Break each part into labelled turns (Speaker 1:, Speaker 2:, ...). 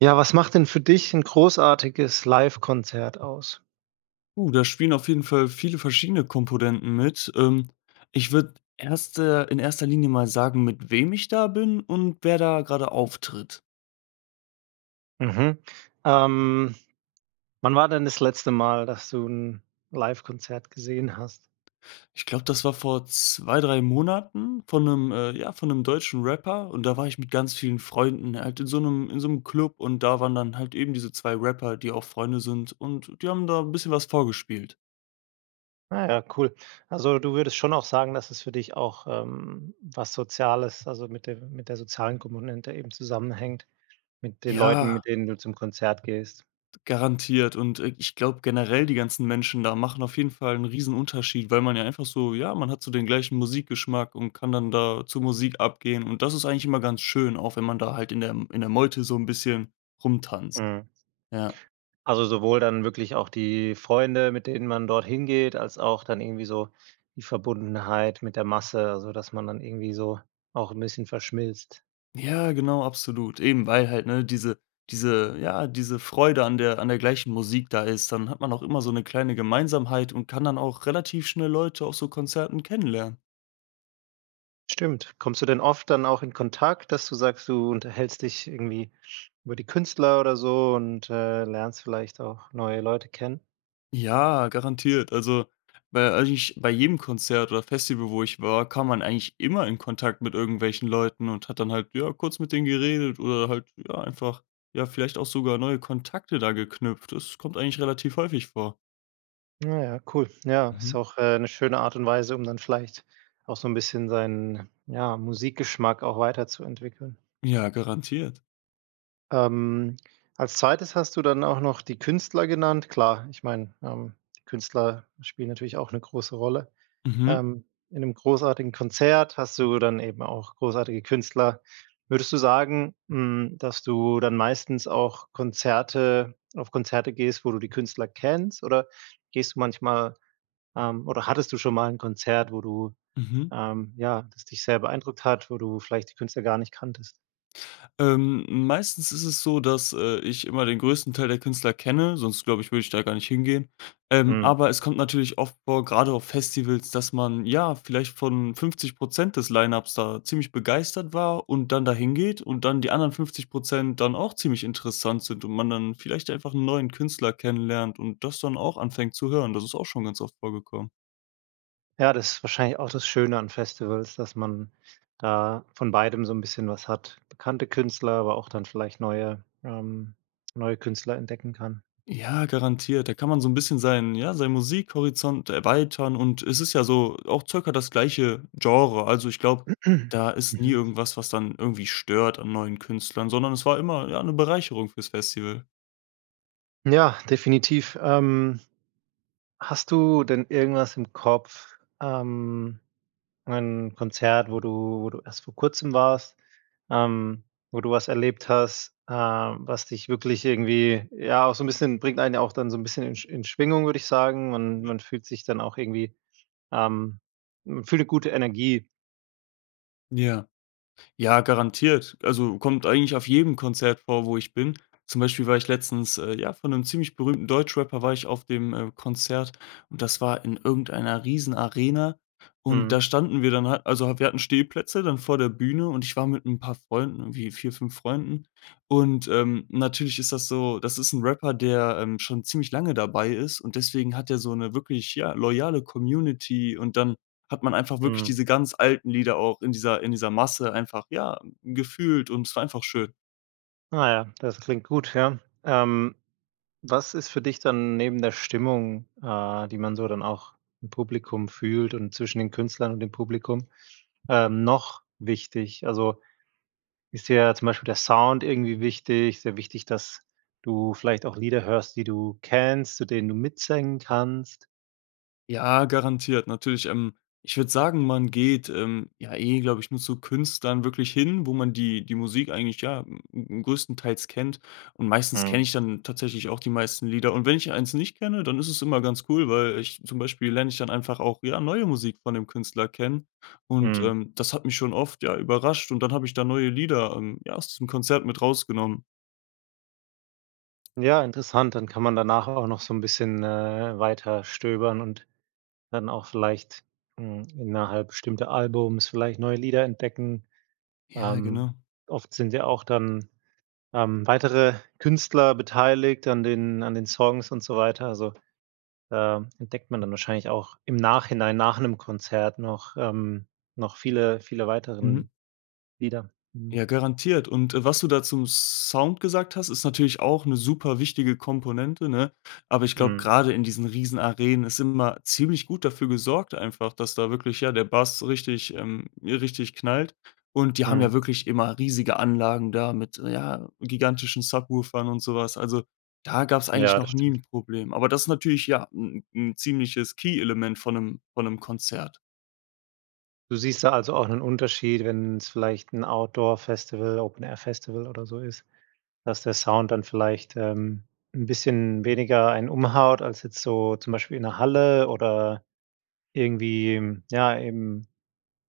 Speaker 1: Ja, was macht denn für dich 'n großartiges Livekonzert aus?
Speaker 2: Puh. Da spielen auf jeden Fall viele verschiedene Komponenten mit. Ähm, ich würde 1. in 1. Linie mal sagen, mit wem ich da bin und wer da gerade auftritt.
Speaker 1: Mhm. Ähm, wann war denn das letzte Mal, dass du 'n Livekonzert gesehen hast?
Speaker 2: Ich glaube, das war vor 2, 3 Monaten von 'nem, äh, ja von 'nem deutschen Rapper und da war ich mit ganz vielen Freunden, er hat in so 'nem in so 'm Club und da waren dann halt eben diese 2 Rapper, die auch Freunde sind und die haben da 'n bisschen was vorgespielt.
Speaker 1: Ah ja, cool. Also, du würdest schon auch sagen, dass es für dich auch, ähm, was Soziales, also, mit dem mit der sozialen Kommune eben zusammenhängt mit den Leuten,
Speaker 2: Ja.
Speaker 1: mit denen du zum Konzert gehst?
Speaker 2: Garantiert. Und, äh, ich glaube generell, die ganzen Menschen da machen auf jeden Fall 'n Riesenunterschied, weil man ja einfach so ja, man hat so den gleichen Musikgeschmack und kann dann da zur Musik abgehen. Und das ist eigentlich immer ganz schön, auch wenn man da halt in der M in der Meute so 'n bisschen rumtanzt.
Speaker 1: Mhm.
Speaker 2: Ja.
Speaker 1: Also, sowohl dann wirklich auch die Freunde, mit denen man dort hingeht, als auch dann irgendwie so die Verbundenheit mit der Masse, also, dass man dann irgendwie so auch 'n bisschen verschmilzt.
Speaker 2: Ja, genau, absolut. Eben weil halt, ne, diese diese ja, diese Freude an der an der gleichen Musik da ist. Dann hat man auch immer so 'ne kleine Gemeinsamkeit und kann dann auch relativ schnell Leute auf so Konzerten kennenlernen.
Speaker 1: Stimmt. Kommst du denn oft dann auch in Kontakt, dass du sagst, du unterhältst dich irgendwie über die Künstler oder so und, äh, lernst vielleicht auch neue Leute kennen?
Speaker 2: Ja, garantiert. Also, bei eigentlich bei jedem Konzert oder Festival, wo ich war, kam man eigentlich immer in Kontakt mit irgendwelchen Leuten und hat dann halt, ja, kurz mit denen geredet oder halt, ja, einfach, ja, vielleicht auch sogar neue Kontakte da geknüpft. Das kommt eigentlich relativ häufig vor.
Speaker 1: Ah, ja, cool. Ja, ist
Speaker 2: Mhm.
Speaker 1: auch, äh, 'ne schöne Art und Weise, um dann vielleicht, auch so 'n bisschen seinen, ja, Musikgeschmack auch weiterzuentwickeln.
Speaker 2: Ja, garantiert.
Speaker 1: Ähm, als 2. hast du dann auch noch die Künstler genannt. Klar, ich meine, ähm, Künstler spielen natürlich auch 'ne große Rolle.
Speaker 2: Mhm.
Speaker 1: Ähm, in 'nem großartigen Konzert hast du dann eben auch großartige Künstler. Würdest du sagen, hm, dass du dann meistens auch Konzerte auf Konzerte gehst, wo du die Künstler kennst oder gehst du manchmal, ähm oder hattest du schon mal 'n Konzert, wo du
Speaker 2: Mhm.
Speaker 1: ähm, ja, das dich sehr beeindruckt hat, wo du vielleicht die Künstler gar nicht kanntest?
Speaker 2: Ähm, meistens ist es so, dass, äh, ich immer den größten Teil der Künstler kenne, sonst glaube ich, würde ich da gar nicht hingehen. Ähm,
Speaker 1: Mhm.
Speaker 2: aber es kommt natürlich oft vor, grade auf Festivals, dass man ja vielleicht von 50 % des Line-ups da ziemlich begeistert war und dann dahingeht und dann die anderen 50 % dann auch ziemlich interessant sind und man dann vielleicht einfach 'n neuen Künstler kennenlernt und das dann auch anfängt zu hören. Das ist auch schon ganz oft vorgekommen.
Speaker 1: Ja, das ist wahrscheinlich auch das Schöne an Festivals, dass man da von beidem so 'n bisschen was hat. Bekannte Künstler, aber auch dann vielleicht neue ähm, neue Künstler entdecken kann.
Speaker 2: Ja, garantiert. Da kann man so 'n bisschen seinen ja, seinen Musikhorizont erweitern und es ist ja so auch circa das gleiche Genre. Also, ich glaube, da ist nie
Speaker 1: Mhm.
Speaker 2: irgendwas, was dann irgendwie stört an neuen Künstlern, sondern es war immer, ja, 'ne Bereicherung fürs Festival.
Speaker 1: Ja, definitiv. Ähm, hast du denn irgendwas im Kopf? Ähm, ein Konzert, wo du wo du erst vor Kurzem warst, ähm, wo du was erlebt hast, äh, was dich wirklich irgendwie, ja, auch so 'n bisschen bringt einen ja auch dann so 'n bisschen in in Schwingung, würde ich sagen und
Speaker 2: Mhm.
Speaker 1: man fühlt sich dann auch irgendwie ähm, man fühlt 'ne gute Energie.
Speaker 2: Ja. Ja, garantiert. Also kommt eigentlich auf jedem Konzert vor, wo ich bin. Zum Beispiel war ich letztens, äh, ja, von 'nem ziemlich berühmten Deutschrapper war ich auf dem äh, Konzert und das war in irgendeiner Riesenarena. Und da
Speaker 1: Mhm.
Speaker 2: standen wir dann halt- also wir hatten Stehplätze- dann vor der Bühne und ich war mit 'n paar Freunden, irgendwie 4, 5 Freunden und ähm, natürlich ist das so, das ist 'n Rapper, der ähm, schon ziemlich lange dabei ist und deswegen hat er so 'ne wirklich, ja, loyale Community und dann hat man einfach wirklich
Speaker 1: Mhm.
Speaker 2: diese ganz alten Lieder auch in dieser in dieser Masse einfach, ja, gefühlt und es war einfach schön.
Speaker 1: Na ja, das klingt gut, ja. Ähm, was ist für dich dann neben der Stimmung, äh, die man so dann auch im Publikum fühlt und zwischen den Künstlern und dem Publikum, ähm, noch wichtig? Also ist dir ja zum Beispiel der Sound irgendwie wichtig, sehr wichtig, dass du vielleicht auch Lieder hörst, die du kennst, zu denen du mitsingen kannst?
Speaker 2: Ja, garantiert, natürlich. Ähm, ich würde sagen, man geht, ähm, ja eh, glaube ich, nur zu Künstlern wirklich hin, wo man die die Musik eigentlich ja größtenteils kennt. Und meistens
Speaker 1: Mhm.
Speaker 2: kenne ich dann tatsächlich auch die meisten Lieder. Und wenn ich 1 nicht kenne, dann ist es immer ganz cool, weil ich zum Beispiel lerne ich dann einfach auch ja neue Musik von 'nem Künstler kennen. Und,
Speaker 1: Mhm.
Speaker 2: ähm, das hat mich schon oft ja überrascht und dann habe ich da neue Lieder, ähm, ja, aus diesem Konzert mit rausgenommen.
Speaker 1: Ja, interessant, dann kann man danach auch noch so 'n bisschen, äh, weiterstöbern und dann auch vielleicht, hm, innerhalb bestimmter Alben vielleicht neue Lieder entdecken.
Speaker 2: Ja,
Speaker 1: Ähm,
Speaker 2: genau.
Speaker 1: oft sind ja auch dann, ähm, weitere Künstler beteiligt an den an den Songs und so weiter. Also, da entdeckt man dann wahrscheinlich auch im Nachhinein nach 'nem Konzert noch ähm, noch viele viele
Speaker 2: Mhm.
Speaker 1: weiteren Lieder. Mhm.
Speaker 2: Ja, garantiert. Und, äh, was du da zum Sound gesagt hast, ist natürlich auch 'ne superwichtige Komponente, ne? Aber ich glaube,
Speaker 1: Mhm.
Speaker 2: grade in diesen Riesenarenen ist immer ziemlich gut dafür gesorgt einfach, dass da wirklich, ja, der Bass richtig ähm, richtig knallt. Und die haben
Speaker 1: Mhm.
Speaker 2: ja wirklich immer riesige Anlagen da mit, ja, gigantischen Subwoofern und so was. Also, da gab's eigentlich
Speaker 1: Ja, das
Speaker 2: noch nie
Speaker 1: stimmt.
Speaker 2: 'n Problem. Aber das natürlich, ja, 'n 'n ziemliches Key-Element von 'nem von 'nem Konzert.
Speaker 1: Du siehst da also, auch 'nen Unterschied, wenn's vielleicht 'n Outdoor-Festival, Open-Air-Festival oder so ist, dass der Sound dann vielleicht, ähm, 'n bisschen weniger einen umhaut als jetzt so zum Beispiel in 'ner Halle oder irgendwie, ja, im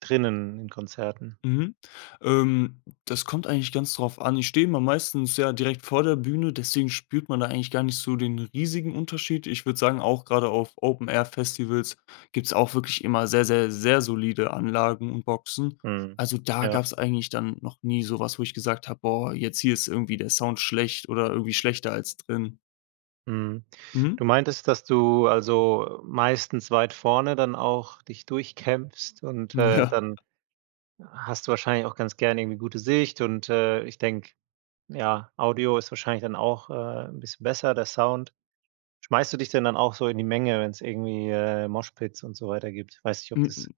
Speaker 1: drinnen in Konzerten.
Speaker 2: Mhm. Ähm, das kommt eigentlich ganz drauf an. Ich stehe meistens, ja, direkt vor der Bühne, deswegen spürt man da eigentlich gar nicht so den riesigen Unterschied. Ich würde sagen, auch grade auf Open Air Festivals, gibt's auch wirklich immer sehr, sehr, sehr solide Anlagen und Boxen.
Speaker 1: Mhm.
Speaker 2: Also, da
Speaker 1: Ja.
Speaker 2: gab's eigentlich dann noch nie so was, wo ich gesagt habe: „Boah, jetzt hier ist irgendwie der Sound schlecht oder irgendwie schlechter als drin“.
Speaker 1: Mhm.
Speaker 2: Mhm.
Speaker 1: Du meintest, dass du, also, meistens weit vorne dann auch dich durchkämpfst und, äh,
Speaker 2: Ja.
Speaker 1: dann hast du wahrscheinlich auch ganz gerne irgendwie gute Sicht, äh, und ich denke, ja, Audio ist wahrscheinlich dann auch, äh, 'n bisschen besser, der Sound. Schmeißt du dich denn dann auch so in die Menge, wenn's irgendwie, äh, Moshpits und so weiter gibt? Weiß nicht, ob
Speaker 2: M
Speaker 1: das,
Speaker 2: m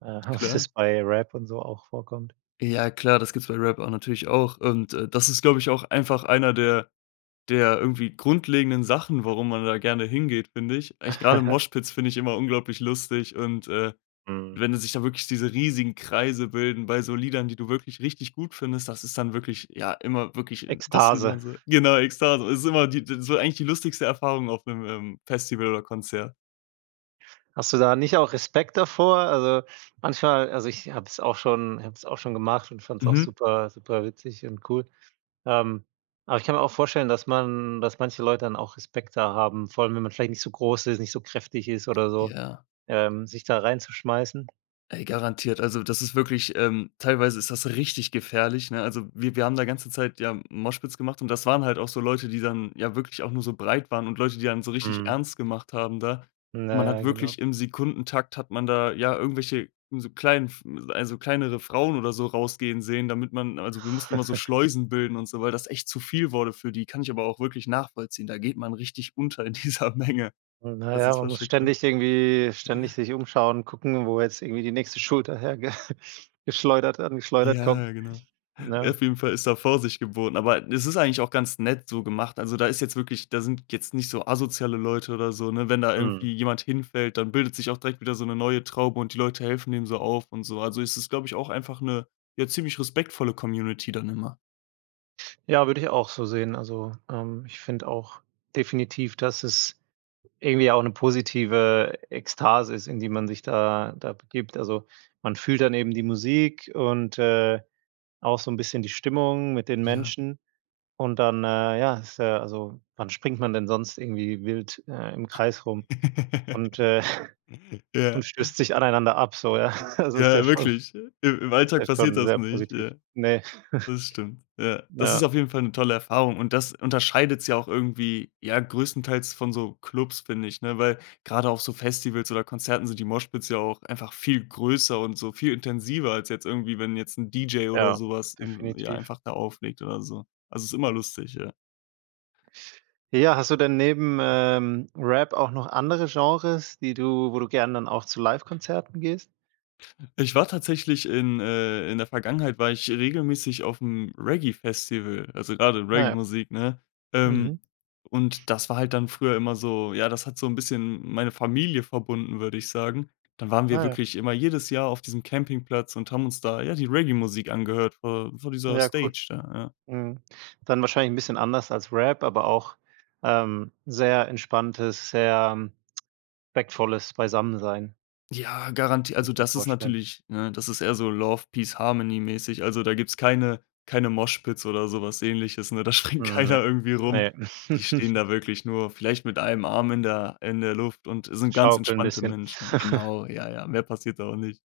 Speaker 1: äh ob's
Speaker 2: Klar.
Speaker 1: das bei Rap und so auch vorkommt?
Speaker 2: Ja klar, das gibt es bei Rap a natürlich auch und, äh, das ist, glaube ich, auch einfach einer der der irgendwie grundlegenden Sachen, warum man da gerne hingeht, finde ich. Eigentlich gerade Moshpits finde ich immer unglaublich lustig und, äh,
Speaker 1: Mhm.
Speaker 2: wenn die sich da wirklich diese riesigen Kreise bilden bei so Liedern, die du wirklich richtig gut findest, das ist dann wirklich, ja, immer wirklich das sieht man
Speaker 1: Ekstase.
Speaker 2: so genau, Ekstase, ist immer die d so eigentlich die lustigste Erfahrung auf 'nem, ähm, Festival oder Konzert.
Speaker 1: Hast du da nicht auch Respekt davor? Also, manchmal also, ich habe es auch schon habe es auch schon gemacht und fand es auch
Speaker 2: Mhm.
Speaker 1: super super witzig und cool, ähm. Aber ich kann mir auch vorstellen, dass man dass manche Leute dann auch Respekt da haben, vor allem, wenn man vielleicht nicht so groß ist, nicht so kräftig ist oder so,
Speaker 2: Ja.
Speaker 1: ähm, sich da reinzuschmeißen?
Speaker 2: Ey, garantiert. Also, das ist wirklich, ähm, teilweise ist das richtig gefährlich, ne? Also, wir wir haben da ganze Zeit ja Moshpits gemacht und das waren halt auch so Leute, die dann ja wirklich auch nur so breit waren und Leute, die dann so richtig
Speaker 1: Mhm.
Speaker 2: ernst gemacht haben da.
Speaker 1: Na
Speaker 2: Man
Speaker 1: ja,
Speaker 2: hat
Speaker 1: genau.
Speaker 2: wirklich im Sekundentakt hat man da ja irgendwelche so klein f also, kleinere Frauen oder so rausgehen sehen, damit man also, wir mussten immer so Schleusen bilden und so, weil das echt zu viel wurde für die. Kann ich aber auch wirklich nachvollziehen. Da geht man richtig unter in dieser Menge.
Speaker 1: Na
Speaker 2: Also,
Speaker 1: ja,
Speaker 2: es
Speaker 1: man
Speaker 2: war
Speaker 1: muss
Speaker 2: schon krass.
Speaker 1: ständig irgendwie
Speaker 2: Ja.
Speaker 1: ständig sich umschauen, gucken, wo jetzt irgendwie die nächste Schulter herge geschleudert angeschleudert kommt,
Speaker 2: Ja, genau.
Speaker 1: ne?
Speaker 2: Auf jeden Fall ist da Vorsicht geboten, aber es ist eigentlich auch ganz nett so gemacht. Also, da ist jetzt wirklich da sind jetzt nicht so asoziale Leute oder so, ne? Wenn da
Speaker 1: Mhm.
Speaker 2: irgendwie jemand hinfällt, dann bildet sich auch direkt wieder so 'ne neue Traube und die Leute helfen dem so auf und so. Also, es ist, glaube ich, auch einfach 'ne, ja, ziemlich respektvolle Community dann immer.
Speaker 1: Ja, würde ich auch so sehen. Also, ähm, ich finde auch definitiv, dass es irgendwie auch 'ne positive Ekstase ist, in die man sich da da begibt. Also, man fühlt dann eben die Musik und, äh, auch so 'n bisschen die Stimmung mit den
Speaker 2: Ja.
Speaker 1: Menschen und dann, äh, ja, ist ja also, wann springt man denn sonst irgendwie wild, äh, im Kreis rum und, äh
Speaker 2: Ja.
Speaker 1: und stößt sich aneinander ab, so, ja? Also ist ja
Speaker 2: Ja,
Speaker 1: schon
Speaker 2: wirklich. Im im
Speaker 1: ist ja
Speaker 2: Alltag passiert
Speaker 1: schon
Speaker 2: das
Speaker 1: sehr
Speaker 2: nicht,
Speaker 1: positiv,
Speaker 2: ja.
Speaker 1: ne?
Speaker 2: Das stimmt. Ja. Das ist
Speaker 1: Ja.
Speaker 2: auf jeden Fall 'ne tolle Erfahrung und das unterscheidet's ja auch irgendwie, ja, größtenteils von so Clubs, finde ich, ne, weil grade auf so Festivals oder Konzerten sind die Moshpits ja auch einfach viel größer und so viel intensiver als jetzt irgendwie, wenn jetzt 'n DJ oder
Speaker 1: Ja,
Speaker 2: sowas in ja,
Speaker 1: definitiv.
Speaker 2: einfach da auflegt oder so. Also, ist immer lustig, ja.
Speaker 1: Ja, hast du denn neben, ähm, Rap auch noch andere Genres, die du wo du gerne dann auch zu Livekonzerten gehst?
Speaker 2: Ich war tatsächlich in, äh in der Vergangenheit war ich regelmäßig aufm Reggae Festival, also, grade
Speaker 1: Ah ja.
Speaker 2: Reggae-Musik, ne?
Speaker 1: Mhm.
Speaker 2: Ähm, und das war halt dann früher immer so ja, das hat so 'n bisschen meine Familie verbunden, würde ich sagen. Dann waren wir
Speaker 1: Ah ja.
Speaker 2: wirklich immer jedes Jahr auf diesem Campingplatz und haben uns da, ja, die Reggae-Musik angehört vor vor dieser
Speaker 1: Ja, cool.
Speaker 2: Stage da, ja.
Speaker 1: Mhm. Dann wahrscheinlich 'n bisschen anders als Rap, aber auch, ähm, sehr entspanntes, sehr respektvolles Beisammensein.
Speaker 2: Ja garanti
Speaker 1: Kann
Speaker 2: also,
Speaker 1: ich mir
Speaker 2: das ist
Speaker 1: vorstellen.
Speaker 2: natürlich, ne, das ist eher so Love Peace Harmony mäßig. Also, da gibt's keine keine Moshpits oder so was Ähnliches, ne? Da springt
Speaker 1: Mhm, ne,
Speaker 2: keiner irgendwie rum.
Speaker 1: ne.
Speaker 2: Die stehen da wirklich nur vielleicht mit einem Arm in der in der Luft und sind ganz
Speaker 1: Schaukeln 'n
Speaker 2: entspannte
Speaker 1: bisschen.
Speaker 2: Menschen. Genau, ja, ja. Mehr passiert da auch nicht.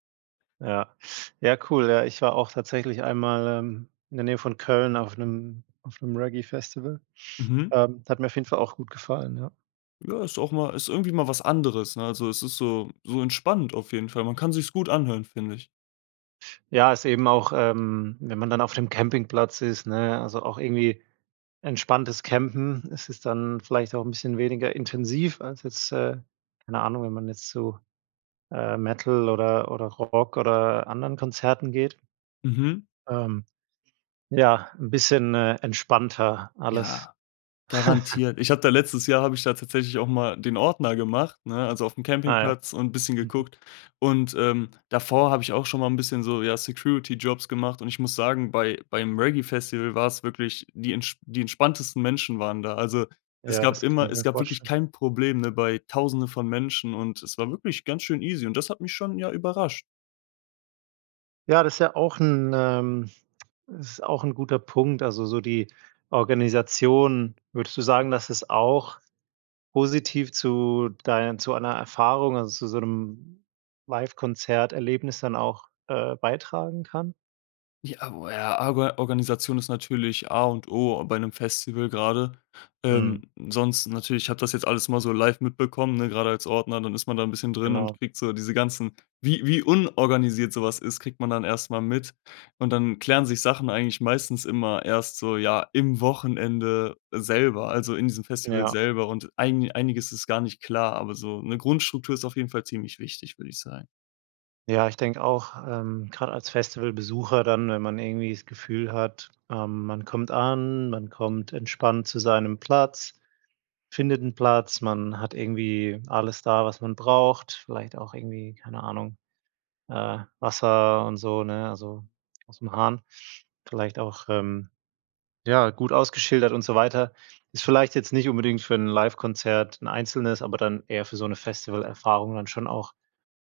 Speaker 1: Ja. Ja, cool, ja. Ich war auch tatsächlich einmal, ähm, in der Nähe von Köln auf 'nem auf 'nem Reggae-Festival.
Speaker 2: Mhm.
Speaker 1: Ähm, hat mir auf jeden Fall auch gut gefallen, ja.
Speaker 2: Ja, ist auch mal ist irgendwie mal was anderes, ne? Also, es ist so so entspannend auf jeden Fall. Man kann sich's gut anhören, finde ich.
Speaker 1: Ja, ist eben auch, ähm, wenn man dann auf dem Campingplatz ist, ne, also, auch irgendwie entspanntes Campen, es ist dann vielleicht auch 'n bisschen weniger intensiv als jetzt, äh, keine Ahnung, wenn man jetzt zu, äh, Metal oder oder Rock oder anderen Konzerten geht.
Speaker 2: Mhm.
Speaker 1: Ähm. Ja, 'n bisschen, äh, entspannter alles.
Speaker 2: Ja, garantiert. Ich habe da letztes Jahr habe ich da tatsächlich auch mal den Ordner gemacht, ne, also, aufm
Speaker 1: Ah ja.
Speaker 2: Campingplatz und bisschen
Speaker 1: Mhm.
Speaker 2: geguckt. Und, ähm, davor habe ich auch schon mal 'n bisschen so, ja, Security-Jobs gemacht und ich muss sagen bei beim Reggae Festival war es wirklich die entsp die entspanntesten Menschen waren da. Also, es
Speaker 1: Ja,
Speaker 2: gab
Speaker 1: das kann
Speaker 2: immer
Speaker 1: ich
Speaker 2: es
Speaker 1: mir
Speaker 2: gab wirklich
Speaker 1: vorstellen.
Speaker 2: kein Problem, ne, bei 1000en von Menschen und es war wirklich ganz schön easy und das hat mich schon, ja, überrascht.
Speaker 1: Ja, das ja auch 'n, ähm es ist auch 'n guter Punkt. Also, so die Organisation, würdest du sagen, dass es auch positiv zu dein zu einer Erfahrung, also, zu so' nem Livekonzert-Erlebnis dann auch, äh, beitragen kann?
Speaker 2: I ah, o a Arga Organisation ist natürlich A und O bei 'nem Festival grade.
Speaker 1: Mhm.
Speaker 2: Ähm, sonst natürlich, ich habe das jetzt alles mal so live mitbekommen, ne, gerade als Ordner, dann ist man da 'n bisschen drin und
Speaker 1: Genau.
Speaker 2: kriegt so diese ganzen wie wie unorganisiert sowas ist, kriegt man dann erst mal mit und dann klären sich Sachen eigentlich meistens immer erst so, ja, im Wochenende selber, also, in diesem Festival
Speaker 1: Ja.
Speaker 2: selber. Und eini einiges ist gar nicht klar, aber so 'ne Grundstruktur ist auf jeden Fall ziemlich wichtig, würde ich sagen.
Speaker 1: Ja, ich denke auch, ähm, grade als Festivalbesucher dann, wenn man irgendwie das Gefühl hat, ähm, man kommt an, man kommt entspannt zu seinem Platz, findet 'n Platz, man hat irgendwie alles da, was man braucht, vielleicht auch irgendwie, keine Ahnung, äh, Wasser und so, ne, also, ausm Hahn, vielleicht auch, ähm, ja, gut ausgeschildert und so weiter. Ist vielleicht jetzt nicht unbedingt für 'n Livekonzert, 'n einzelnes, aber dann eher für so 'ne Festivalerfahrung dann schon auch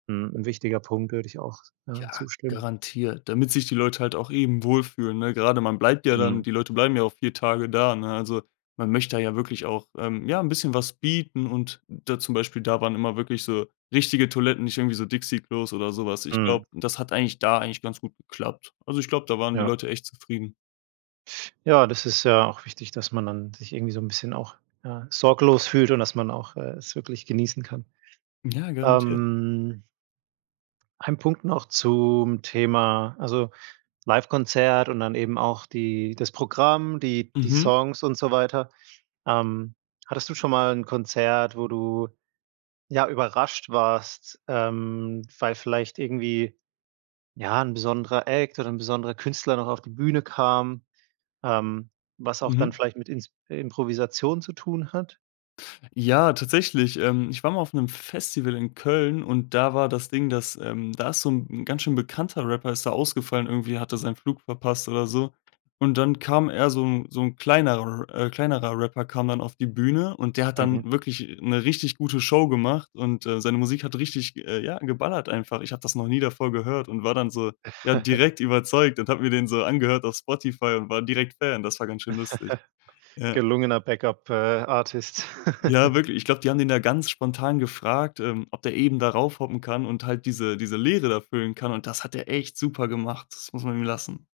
Speaker 1: 'n 'n wichtiger Punkt, würde ich auch, ja,
Speaker 2: Ja,
Speaker 1: zustimmen.
Speaker 2: garantiert, damit sich die Leute halt auch eben wohlfühlen, ne? Gerade man bleibt ja dann
Speaker 1: Mhm.
Speaker 2: die Leute bleiben ja auch 4 Tage da, ne? Also, man möchte da ja wirklich auch, ähm, ja 'n bisschen was bieten und da zum Beispiel, da waren immer wirklich so richtige Toiletten, nicht irgendwie so Dixie-Klos oder so was. Ich
Speaker 1: Mhm.
Speaker 2: glaube, das hat eigentlich da eigentlich ganz gut geklappt. Also, ich glaube, da waren die
Speaker 1: Ja.
Speaker 2: Leute echt zufrieden.
Speaker 1: Ja, das ist ja auch wichtig, dass man dann sich irgendwie so 'n bisschen auch, ja, sorglos fühlt und, dass man auch, äh, es wirklich genießen kann.
Speaker 2: Ja, garantiert.
Speaker 1: Ähm ein Punkt noch zum Thema, also, Livekonzert und dann eben auch die das Programm, die die
Speaker 2: Mhm.
Speaker 1: Songs und so weiter. Ähm, hattest du schon mal 'n Konzert, wo du, ja, überrascht warst, ähm, weil vielleicht irgendwie, ja, 'n besonderer Act oder 'n besonderer Künstler noch auf die Bühne kam, ähm, was auch dann
Speaker 2: Mhm.
Speaker 1: vielleicht mit Ins Improvisation zu tun hat?
Speaker 2: Ja, tatsächlich, ähm, ich war mal auf 'nem Festival in Köln und da war das Ding, dass, ähm da ist so 'n 'n ganz schön bekannter Rapper, ist da ausgefallen, irgendwie hat er seinen Flug verpasst oder so. Und dann kam eher so 'n so 'n kleinerer R kleinerer Rapper kam dann auf die Bühne und der hat
Speaker 1: Mhm.
Speaker 2: dann wirklich 'ne richtig gute Show gemacht und, äh, seine Musik hat richtig, äh, ja, geballert einfach. Ich habe das noch nie davor gehört und war dann so, ja, direkt überzeugt und habe mir den so angehört auf Spotify und war direkt Fan. Das war ganz schön lustig, ja.
Speaker 1: Gelungener Back-Up äh, Artist.
Speaker 2: Ja, wirklich, ich glaube, die haben den da ganz spontan gefragt, ähm, ob der eben da raufhoppen kann und halt diese diese Leere da füllen kann und das hat er echt super gemacht. Das muss man ihm lassen.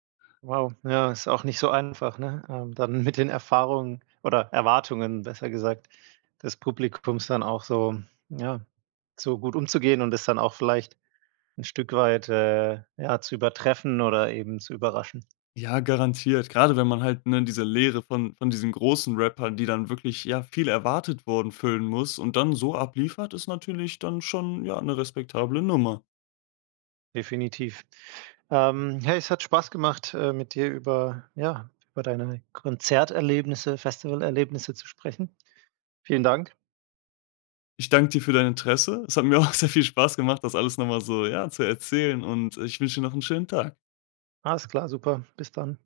Speaker 1: Wow, ja, ist auch nicht so einfach, ne? Ähm, dann mit den Erfahrungen, oder Erwartungen besser gesagt, des Publikums dann auch so ja, so gut umzugehen und es dann auch vielleicht 'n Stück weit, äh, ja, zu übertreffen oder eben zu überraschen.
Speaker 2: Ja, garantiert, grade wenn man halt, ne, diese Leere von von diesen großen Rappern, die dann wirklich, ja, viel erwartet wurden füllen muss und dann so abliefert, ist natürlich dann schon, ja, 'ne respektable Nummer.
Speaker 1: Definitiv. Ähm, hey, es hat Spaß gemacht, äh, mit dir über ja, über deine Konzerterlebnisse, Festivalerlebnisse zu sprechen. Vielen Dank.
Speaker 2: Ich danke dir für dein Interesse. Es hat mir auch sehr viel Spaß gemacht, das alles noch mal so, ja, zu erzählen und, äh, ich wünsche dir noch 'n schönen Tag.
Speaker 1: Alles klar, super. Bis dann.